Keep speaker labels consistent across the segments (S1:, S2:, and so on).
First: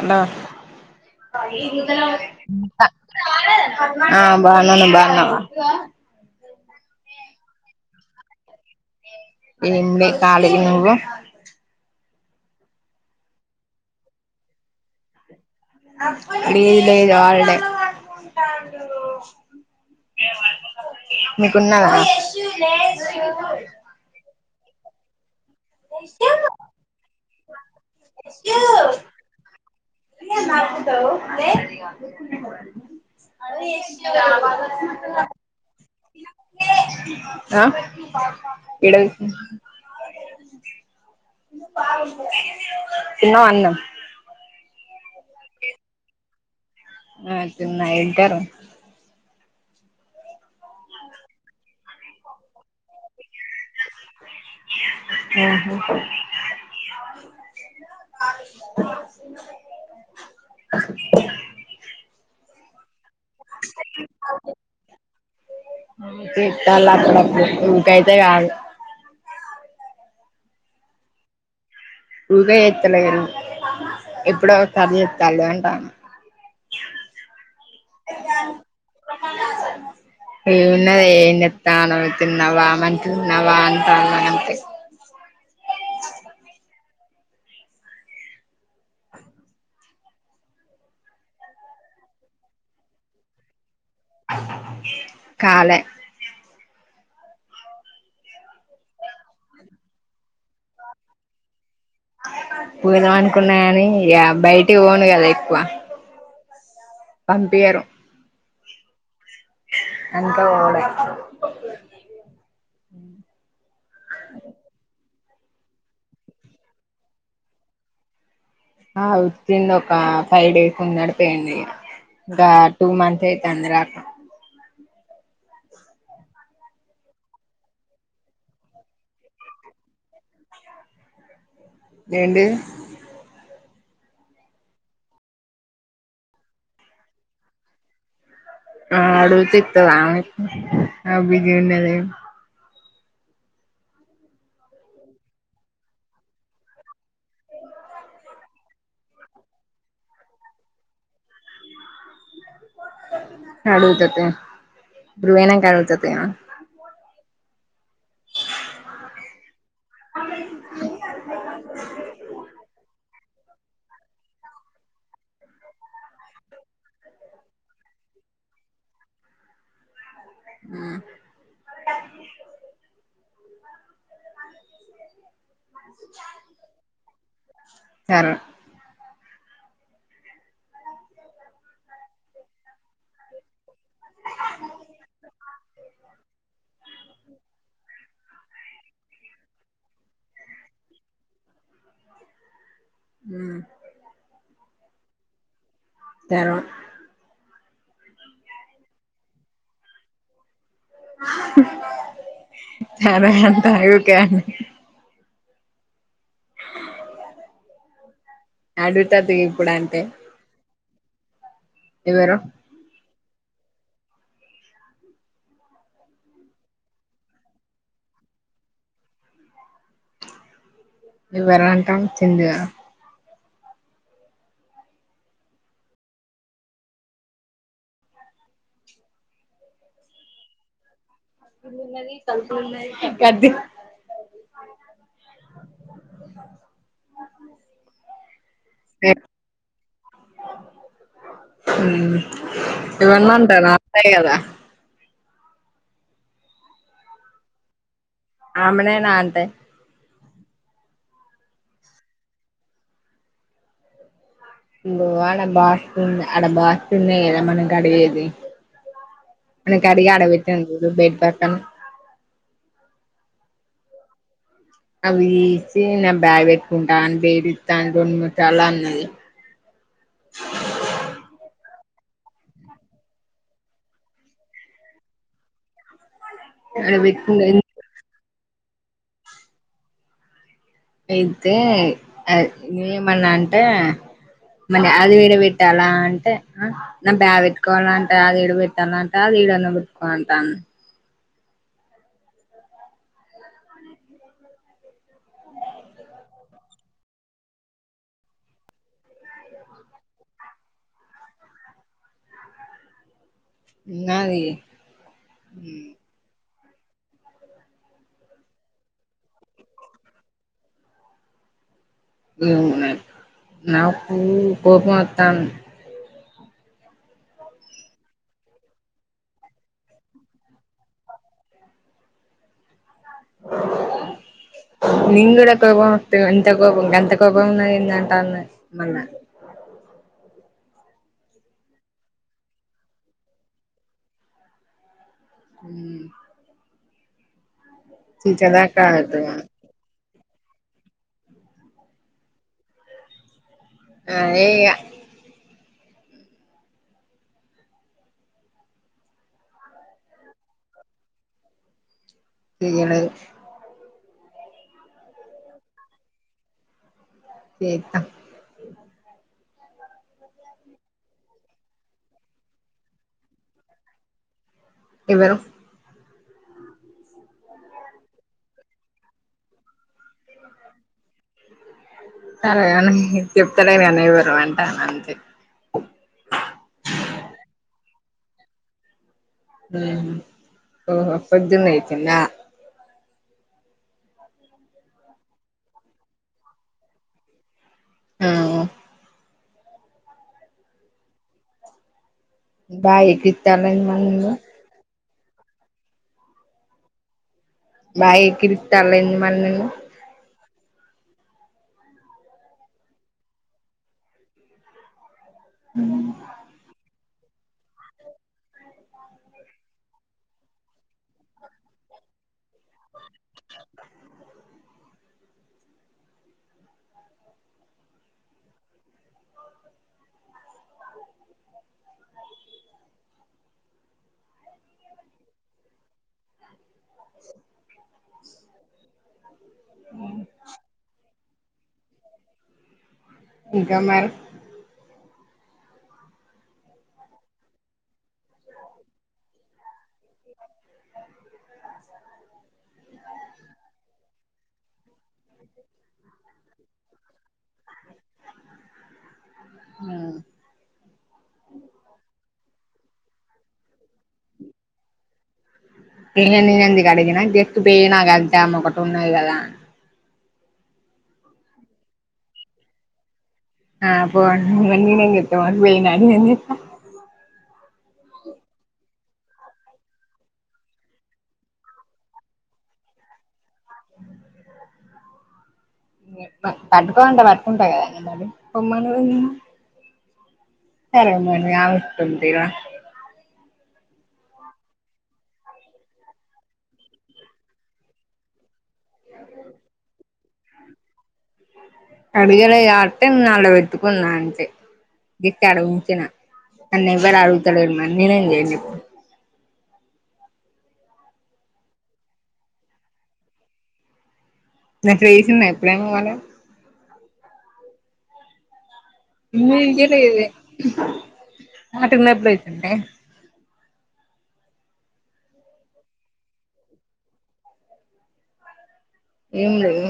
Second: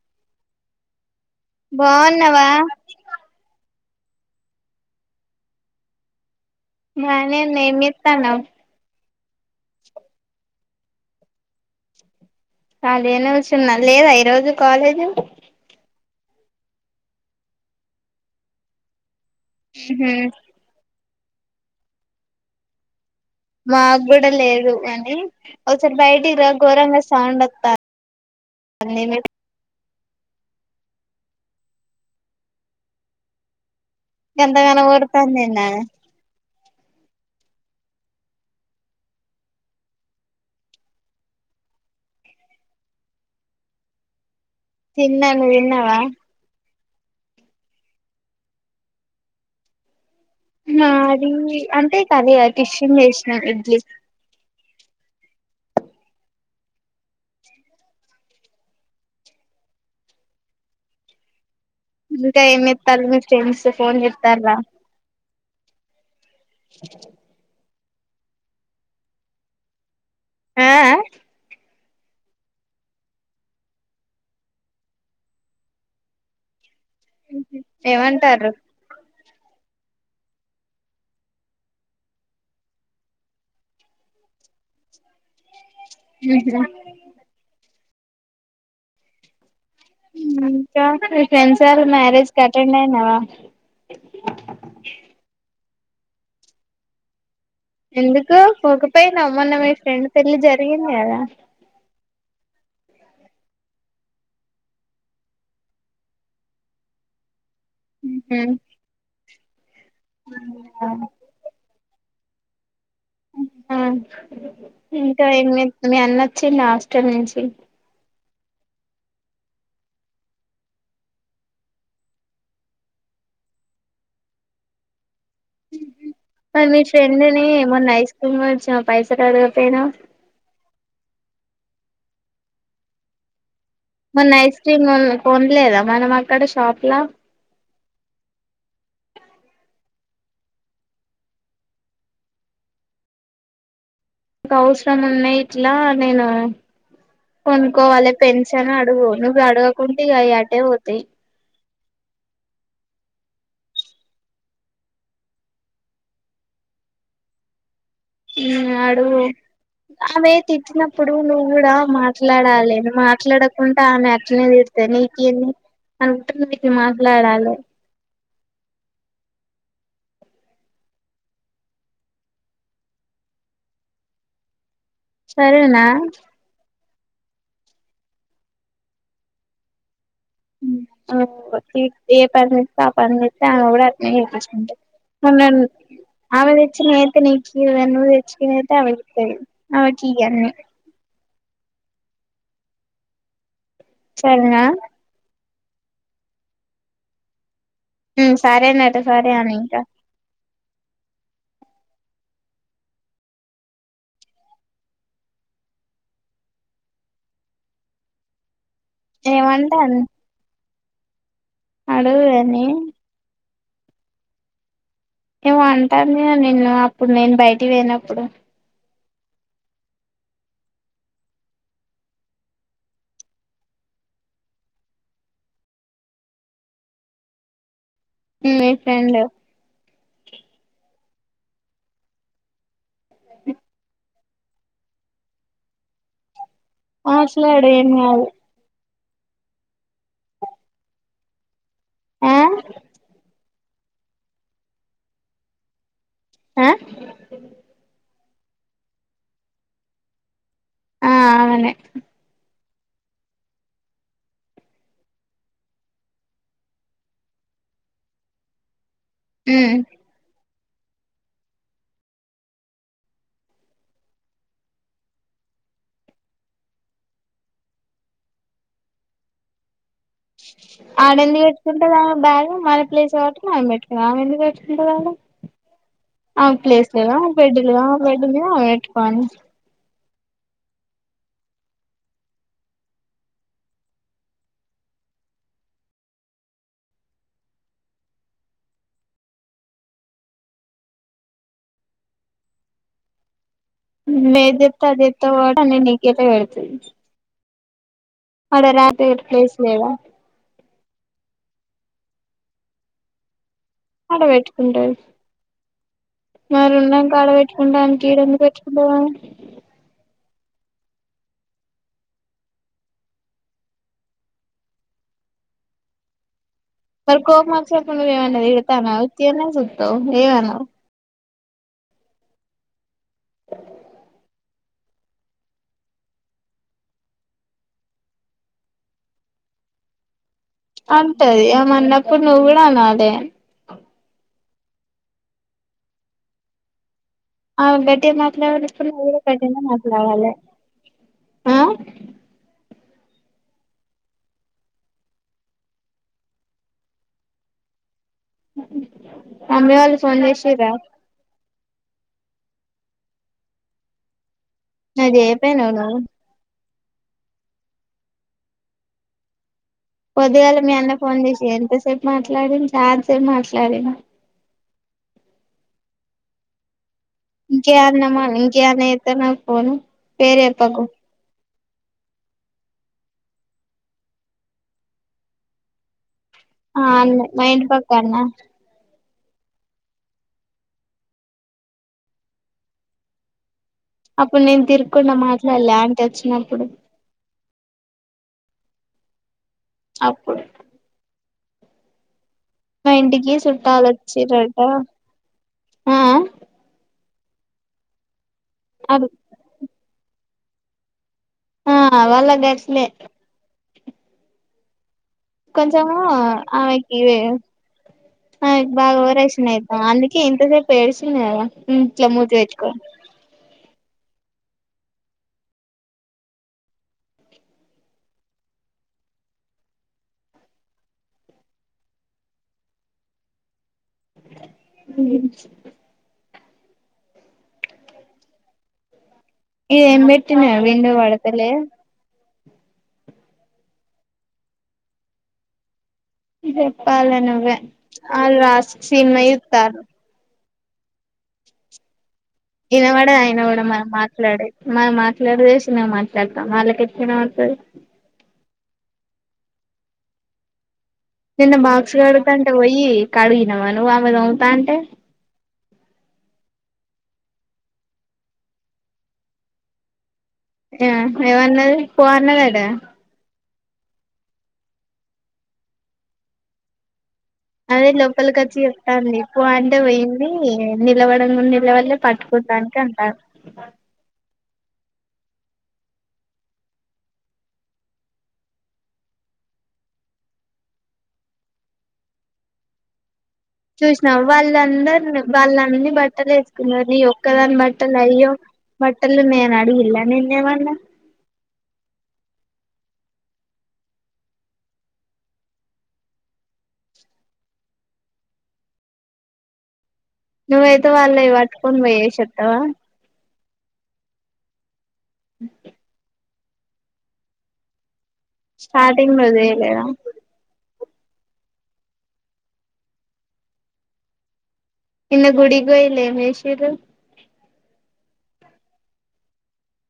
S1: అలో
S2: బాగున్నావా
S1: ఆ బాగున్నాను నువ్వు బాగున్నావా
S2: మీ [unintelligible] నేమ్ చేతన్నవ్
S1: ఏంలే ఖాళీగా నువ్వు
S2: అదేనిల్చన్నా లేదా ఈ రోజు కాలేజు
S1: లేదు లేదు హాలిడే
S2: హమ్
S1: మీకున్నాదా
S2: మాకూడా లేదు అని ఒకసారి బయటికి రా ఘోరంగా సౌండ్ అత్త త్తంది
S1: [inaudible]
S2: గంతగణం ఓరుతంది ఏంది ఆమె
S1: ఆ ఇడ తిన్నవా అన్నం
S2: తిన్నా నువ్వు తిన్నావా
S1: ఆ తిన్నా ఏం కర్రీ
S2: మాది అంటే కర్రీ కాదు టిస్సిన్ చేసినాం ఇడ్లీ
S1: ఆహా
S2: ఇంకా ఏమ్ చేతన్లు మీ ఫ్రెండ్స్ ఫోన్ చేతంన్రా
S1: తింటాన్ల అక్కడ [unintelligible] అయితేకాదు
S2: ఆఆ
S1: బువ్వే ఎత్తలే ఎప్పుడో ఒకసారు చేత్తాన్లు వంట [inaudible]
S2: ఏమంటార్రు
S1: ఏ ఉన్నది ఏం చేతన్నావ్ తిన్నావా మంచిగున్నావా అంటాన్నాంతే
S2: ఉహు ఉమ్ ఇంకా ఫ్రెడ్సలు మ్యారేజ్ అటెండ్ అయినావా
S1: కాలే
S2: ఎందుకు పోకపోయినవ్ మొన్న మీ ఫ్రెండ్ పెళ్లి జరిగింది కదా
S1: పోదాం అనుకున్నా కానీ ఇయ బయటికి పోను కదా ఎక్కువ పంపియారు
S2: ఉహు
S1: ఎన్నడు పోవుడైతదో
S2: హ్మ్మ్ ఇంకా ఏం చేత్ మీ అన్న అచ్చింద హాస్టల్ నుంచి
S1: హ ఆచ్చిండు ఒక ఫైవ్ డేస్ ఉన్నాడు పోయిండు ఇగ ఇంకా టూ మంత్స్ అయితంది రాకా
S2: మరి మీ ఫ్రెండ్ని మొన్న ఐస్ క్రీమ్ కొనిచ్చినవ్ పైసలు అడగకపోయినావ్
S1: ఏంటిది
S2: మొన్న ఐస్ క్రీమ్ కొన్ కొనలేదా మనం అక్కడ షాప్ లా
S1: ఆ అడుగుతే ఇత్తదా ఆమె ఆమ్ బిజీ ఉన్నదైతే
S2: ఇంక అవసరం ఉన్నాయి ఇట్లా నేను కొనుక్కోవాలి పెన్షన్ అడుగు నువ్వు అడగకుంటే ఇక అవి ఆటే పోతాయి
S1: అడుతది గృవణ కడుతుతే
S2: ఉ అడుగు అవే తిట్టినప్పుడు నువ్వు కూడా మాట్లాడాలె మాట్లాడక కుంటా అని అట్నే చూస్తె నీకేమి అనుకుంటు నీటి మాట్లాడాలి
S1: ఉ
S2: సరేన
S1: సర్
S2: ఏ పని చెపై ఆ పని చెప్త ఆమె కూడా అట్ నె జీపి మల్లడుగు ఆవిడొచ్చి ఇక నీకేమి [unintelligible] అడుగుతది నా కీ అని
S1: ఉ
S2: సరెనా
S1: స్తరు
S2: ఉ సరేనట సరే అని ఇంక
S1: సరే అంట అడుగుతది ఇప్పుడు అంటే
S2: ఏమంటాంది అడుగు
S1: ఎవరు
S2: దాన్ని ఏమో అంటాంది నిన్నను అప్పుడు నేను బయటికి పోయినప్పుడు
S1: నువ్వు ఎర్రంటాం వచ్చిందిగా
S2: నీ ఫ్రెండ్
S1: గద్ది
S2: ఆ అస్లు వాడేమ్ కాదు
S1: రె
S2: ఆ
S1: ఈ వన్ మంత్అన్నాయి కదా
S2: ఆ
S1: అమెనా అంటే
S2: ఆ అవునే
S1: ఇబ అడ బాస్ అడ బాస్ ఉందె మనం కడిగేది
S2: ఉమ్
S1: మనకు అడిగా అడ చెట్టుంది బేడ్ ప అవిసి న బ్యాగ్ పెట్టుకుంటా అని బేడి ఇస్తా అని రెండు మూ చాల అన్నది
S2: ఆడ ఎందుకు పెట్టుకుంటాద ఆమె బ్యాగ్ మన ప్లేస్ వాటర్ ఆమె పెట్టుకు ఆమె ఎందుకు పెట్టుకుంటాారు ఆ ఆమెక్ ప్లేస్
S1: ఆడ
S2: లేవా
S1: పెట్టుకుంటే
S2: బెడ్లు లేవా బెడ్డు మీద పెట్టుకో
S1: అయితే నేన్ ఏమన్నా అంటే మనీ అది విడ పెట్టాల అంటే నా బాగ పెట్టుకోవాలంటే అది యాడ పెట్టాలంటే అది ఏడన్న పెట్టుకో అంటాను
S2: నువ్ ఏది చెప్తే అది చేస్తావ్ కాబట్టి అన్ని నీ [unintelligible] అయితే వాడ రాపె ప్లేస్ లేదా ఆడ
S1: ఉన్నది
S2: పెట్టుకుంటారు మరి ఉన్నాంక ఆడ పెట్టకుంటా అని ఈ డెందుకు పెట్టుకుంటావ
S1: ఏమోనె నాకు కోపం వత్తాను
S2: మరి కోపం వస్తే నువ్వు ఏమన్న చేస్తానావ్ తీరన చూస్తవ ఏమ్ అనవు
S1: నేను కూడా కోపం వేస్తే ఇంత కోపం ఎంత కోపం ఉన్నదింటాన్నా మొన్న
S2: అంతే అది ఏమన్నా అన్నప్పుడు నువ్వు కూడా అనాలి.
S1: మ్
S2: ఆ గట్టి గా
S1: టీచర్
S2: మాట్లాడదు
S1: దాకా ఆగుతావా
S2: గట్టిగానే మాట్లాడాల ఆ
S1: అదే ఇగ
S2: మమ్మీ వాళ్ళు ఫోన్ చేసినారా?
S1: ఇక లేదు.
S2: అదే అయిపోయినావు నువ్వు
S1: చేస్తాం
S2: పొద్దిగాల మీ అన్న ఫోన్ చేసి ఎంతసేపు మాట్లాడిన్దు చాలాసేపు మాట్లాడినా
S1: ఎవరో
S2: ఇంకే అన్న అమ్మా ఇంకే అన్న చేత్తారు పేరు చెప్పకు.
S1: సరేగాని చెప్తాలేరు గనే యవరు అంటాను అంతే.
S2: ఆ అన్న మ ఇంంటి పక్కన్నా
S1: ఓహో పొద్దున్నే చేసిండా
S2: అప్పుడు నేను తిరగకుండా మాట్లాడలే ఆంటీ వచ్చినప్పుడు.
S1: ఆ
S2: అప్పుడు
S1: బాగా
S2: మాఇంటికి
S1: ఎక్కిరిత్తాల్లేంది మళ్ళీ నిన్ను
S2: చుట్టాలొచ్చిర్రి అంట మ్
S1: బా క ఇతాాల
S2: అడు
S1: ఎందు మరి [unintelligible]
S2: ఆ వాళ్ళు గట్లే కొంచమ ఆమెకివే బాగా ఓవరాయక్షన్ అందుకే ఇంతసేపు ఏడిచంది ఇట్లా మూతి పెట్టుకొని ఏం ఇది ఏం పెట్టినావు విండో పడతలే
S1: ఇంకా మేడం.
S2: చెప్పాల నువ్వే వాళ్ళా సినిమా చూస్తాన్నారు. వినపడనే వినపడదు మనం మాట్లాడేది మన మాట ఇంత సిన్నగా మాట్లాడతాం వాళ్ళకి ఎట్లా వినపడుతుంది.
S1: మ్
S2: నిన్న బాక్స్ కడుగుతాంటే పోయి కడిగినావు నువ్వు ఆమె దూముతాంటే
S1: గిన్నెలన్నీ కడిగినా గట్టు పెయినా గద్దామె ఒకటి ఉన్నది కదా?
S2: ఆ ఏవన్నది పోన్నదట కదా
S1: ఆ పో అన్నాక ఇవన్నీ ఏం చెప్పుతాం ఆటికి పోయినాకా
S2: అదే లోపలికి వచ్చి చెప్తాంది పో అంటే పోయింది నిలబడను కూడా నిలబడ లేదు. పట్టుకోడానికి అంటారు
S1: పడుకో అంటే పడుకుంటా కదా పొమ్మంది కదా సరే మరి ఆవిడ ఉంటుంది గా
S2: చూసినావా వాళ్ళందరూ వాళ్ళన్నీ బట్టలు వేసుకున్నారు. నీ ఒక్కదాని బట్టలు అయ్యో బట్టలు ఉన్నాయా అని అడిగిందా నిన్నేమన్నా.
S1: కడగాలే అంటే అందులో పెట్టుకున్నా అంతే ఇంకేడా ఊరికేనా నన్నెవరూ అడుగుతాలేదు నేనేం చేయను చెప్పు
S2: నువ్వేయితే వాళ్ళుయి పట్టుకొని పోయి వేసివత్తవ
S1: [unintelligible] న ఫ్రేస్న్న్నా ఎప్పుడే పోాల
S2: స్టార్టింగ్ లో
S1: ఇన్న
S2: చేయలేదా
S1: ఇకలేే నాటింద ఎప్పుడుచ్చంటే [unintelligible]
S2: నిన్న గుడికి పోయిర్రు ఏమ్ చేసిర్రు
S1: ఏం లేదు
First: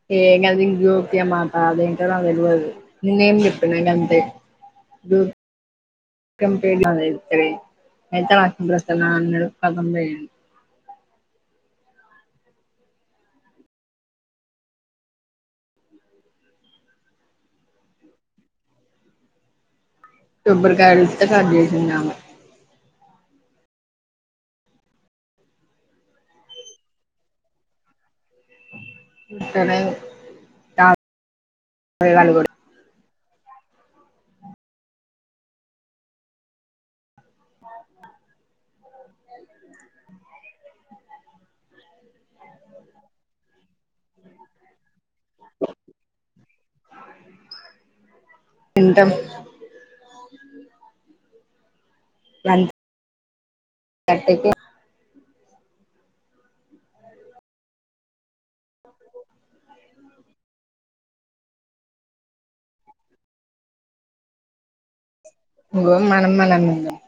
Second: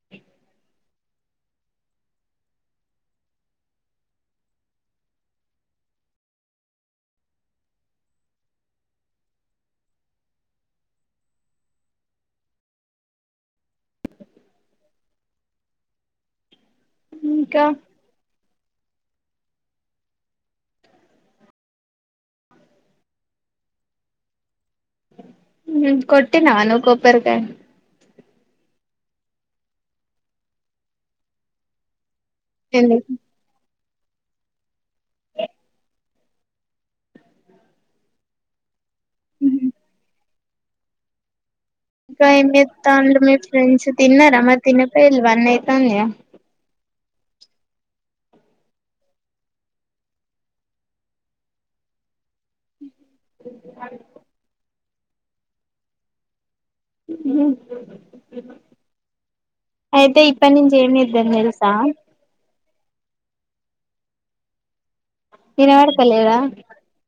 S1: [unintelligible] ఏ కద ఇం జ్యోతి అమాట అదేంటో నాకు తెలియదు నేన్న ఏం చెప్పినా గంతే జో క ఇ అతస్ నె [unintelligible]
S2: ఇంకా
S1: కొబ్బరికాయలు ఇస్తే కట్ చేసింది ఆమె
S2: కొట్టినవ నువ్వు కొబ్బరికాయ
S1: [unintelligible]
S2: ఎందు [unintelligible] హు హమ్ ఇంకా ఎం చేస్తాళ్ళు మీ ఫ్రెండ్స్ తిన్నారా మరి తినపోయిళ్లు వన్ అయితందిగా
S1: తింటాం వన్ థర్టీ కి
S2: హమ్ అయితే ఇప్పటి నుంచి ఏమి చేద్దాం తెలుసా
S1: ఇగో
S2: వినాబడతలేద
S1: మనం మనం ఉన్నాం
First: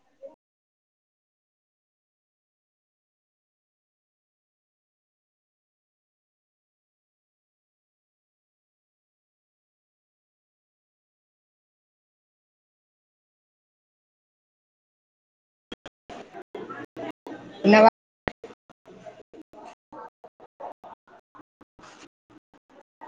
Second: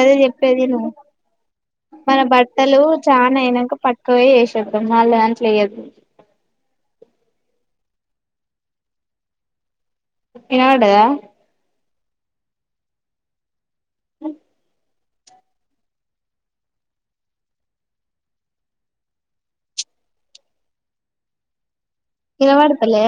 S2: అదే చెప్పేది విను మన బట్టలు చాన అయినాక పక్కుపోయి వేసేద్దాం వాళ్ళ దాంట్లో వయద్దు వినబడ్డదా హ
S1: వినవ
S2: వినబడతలే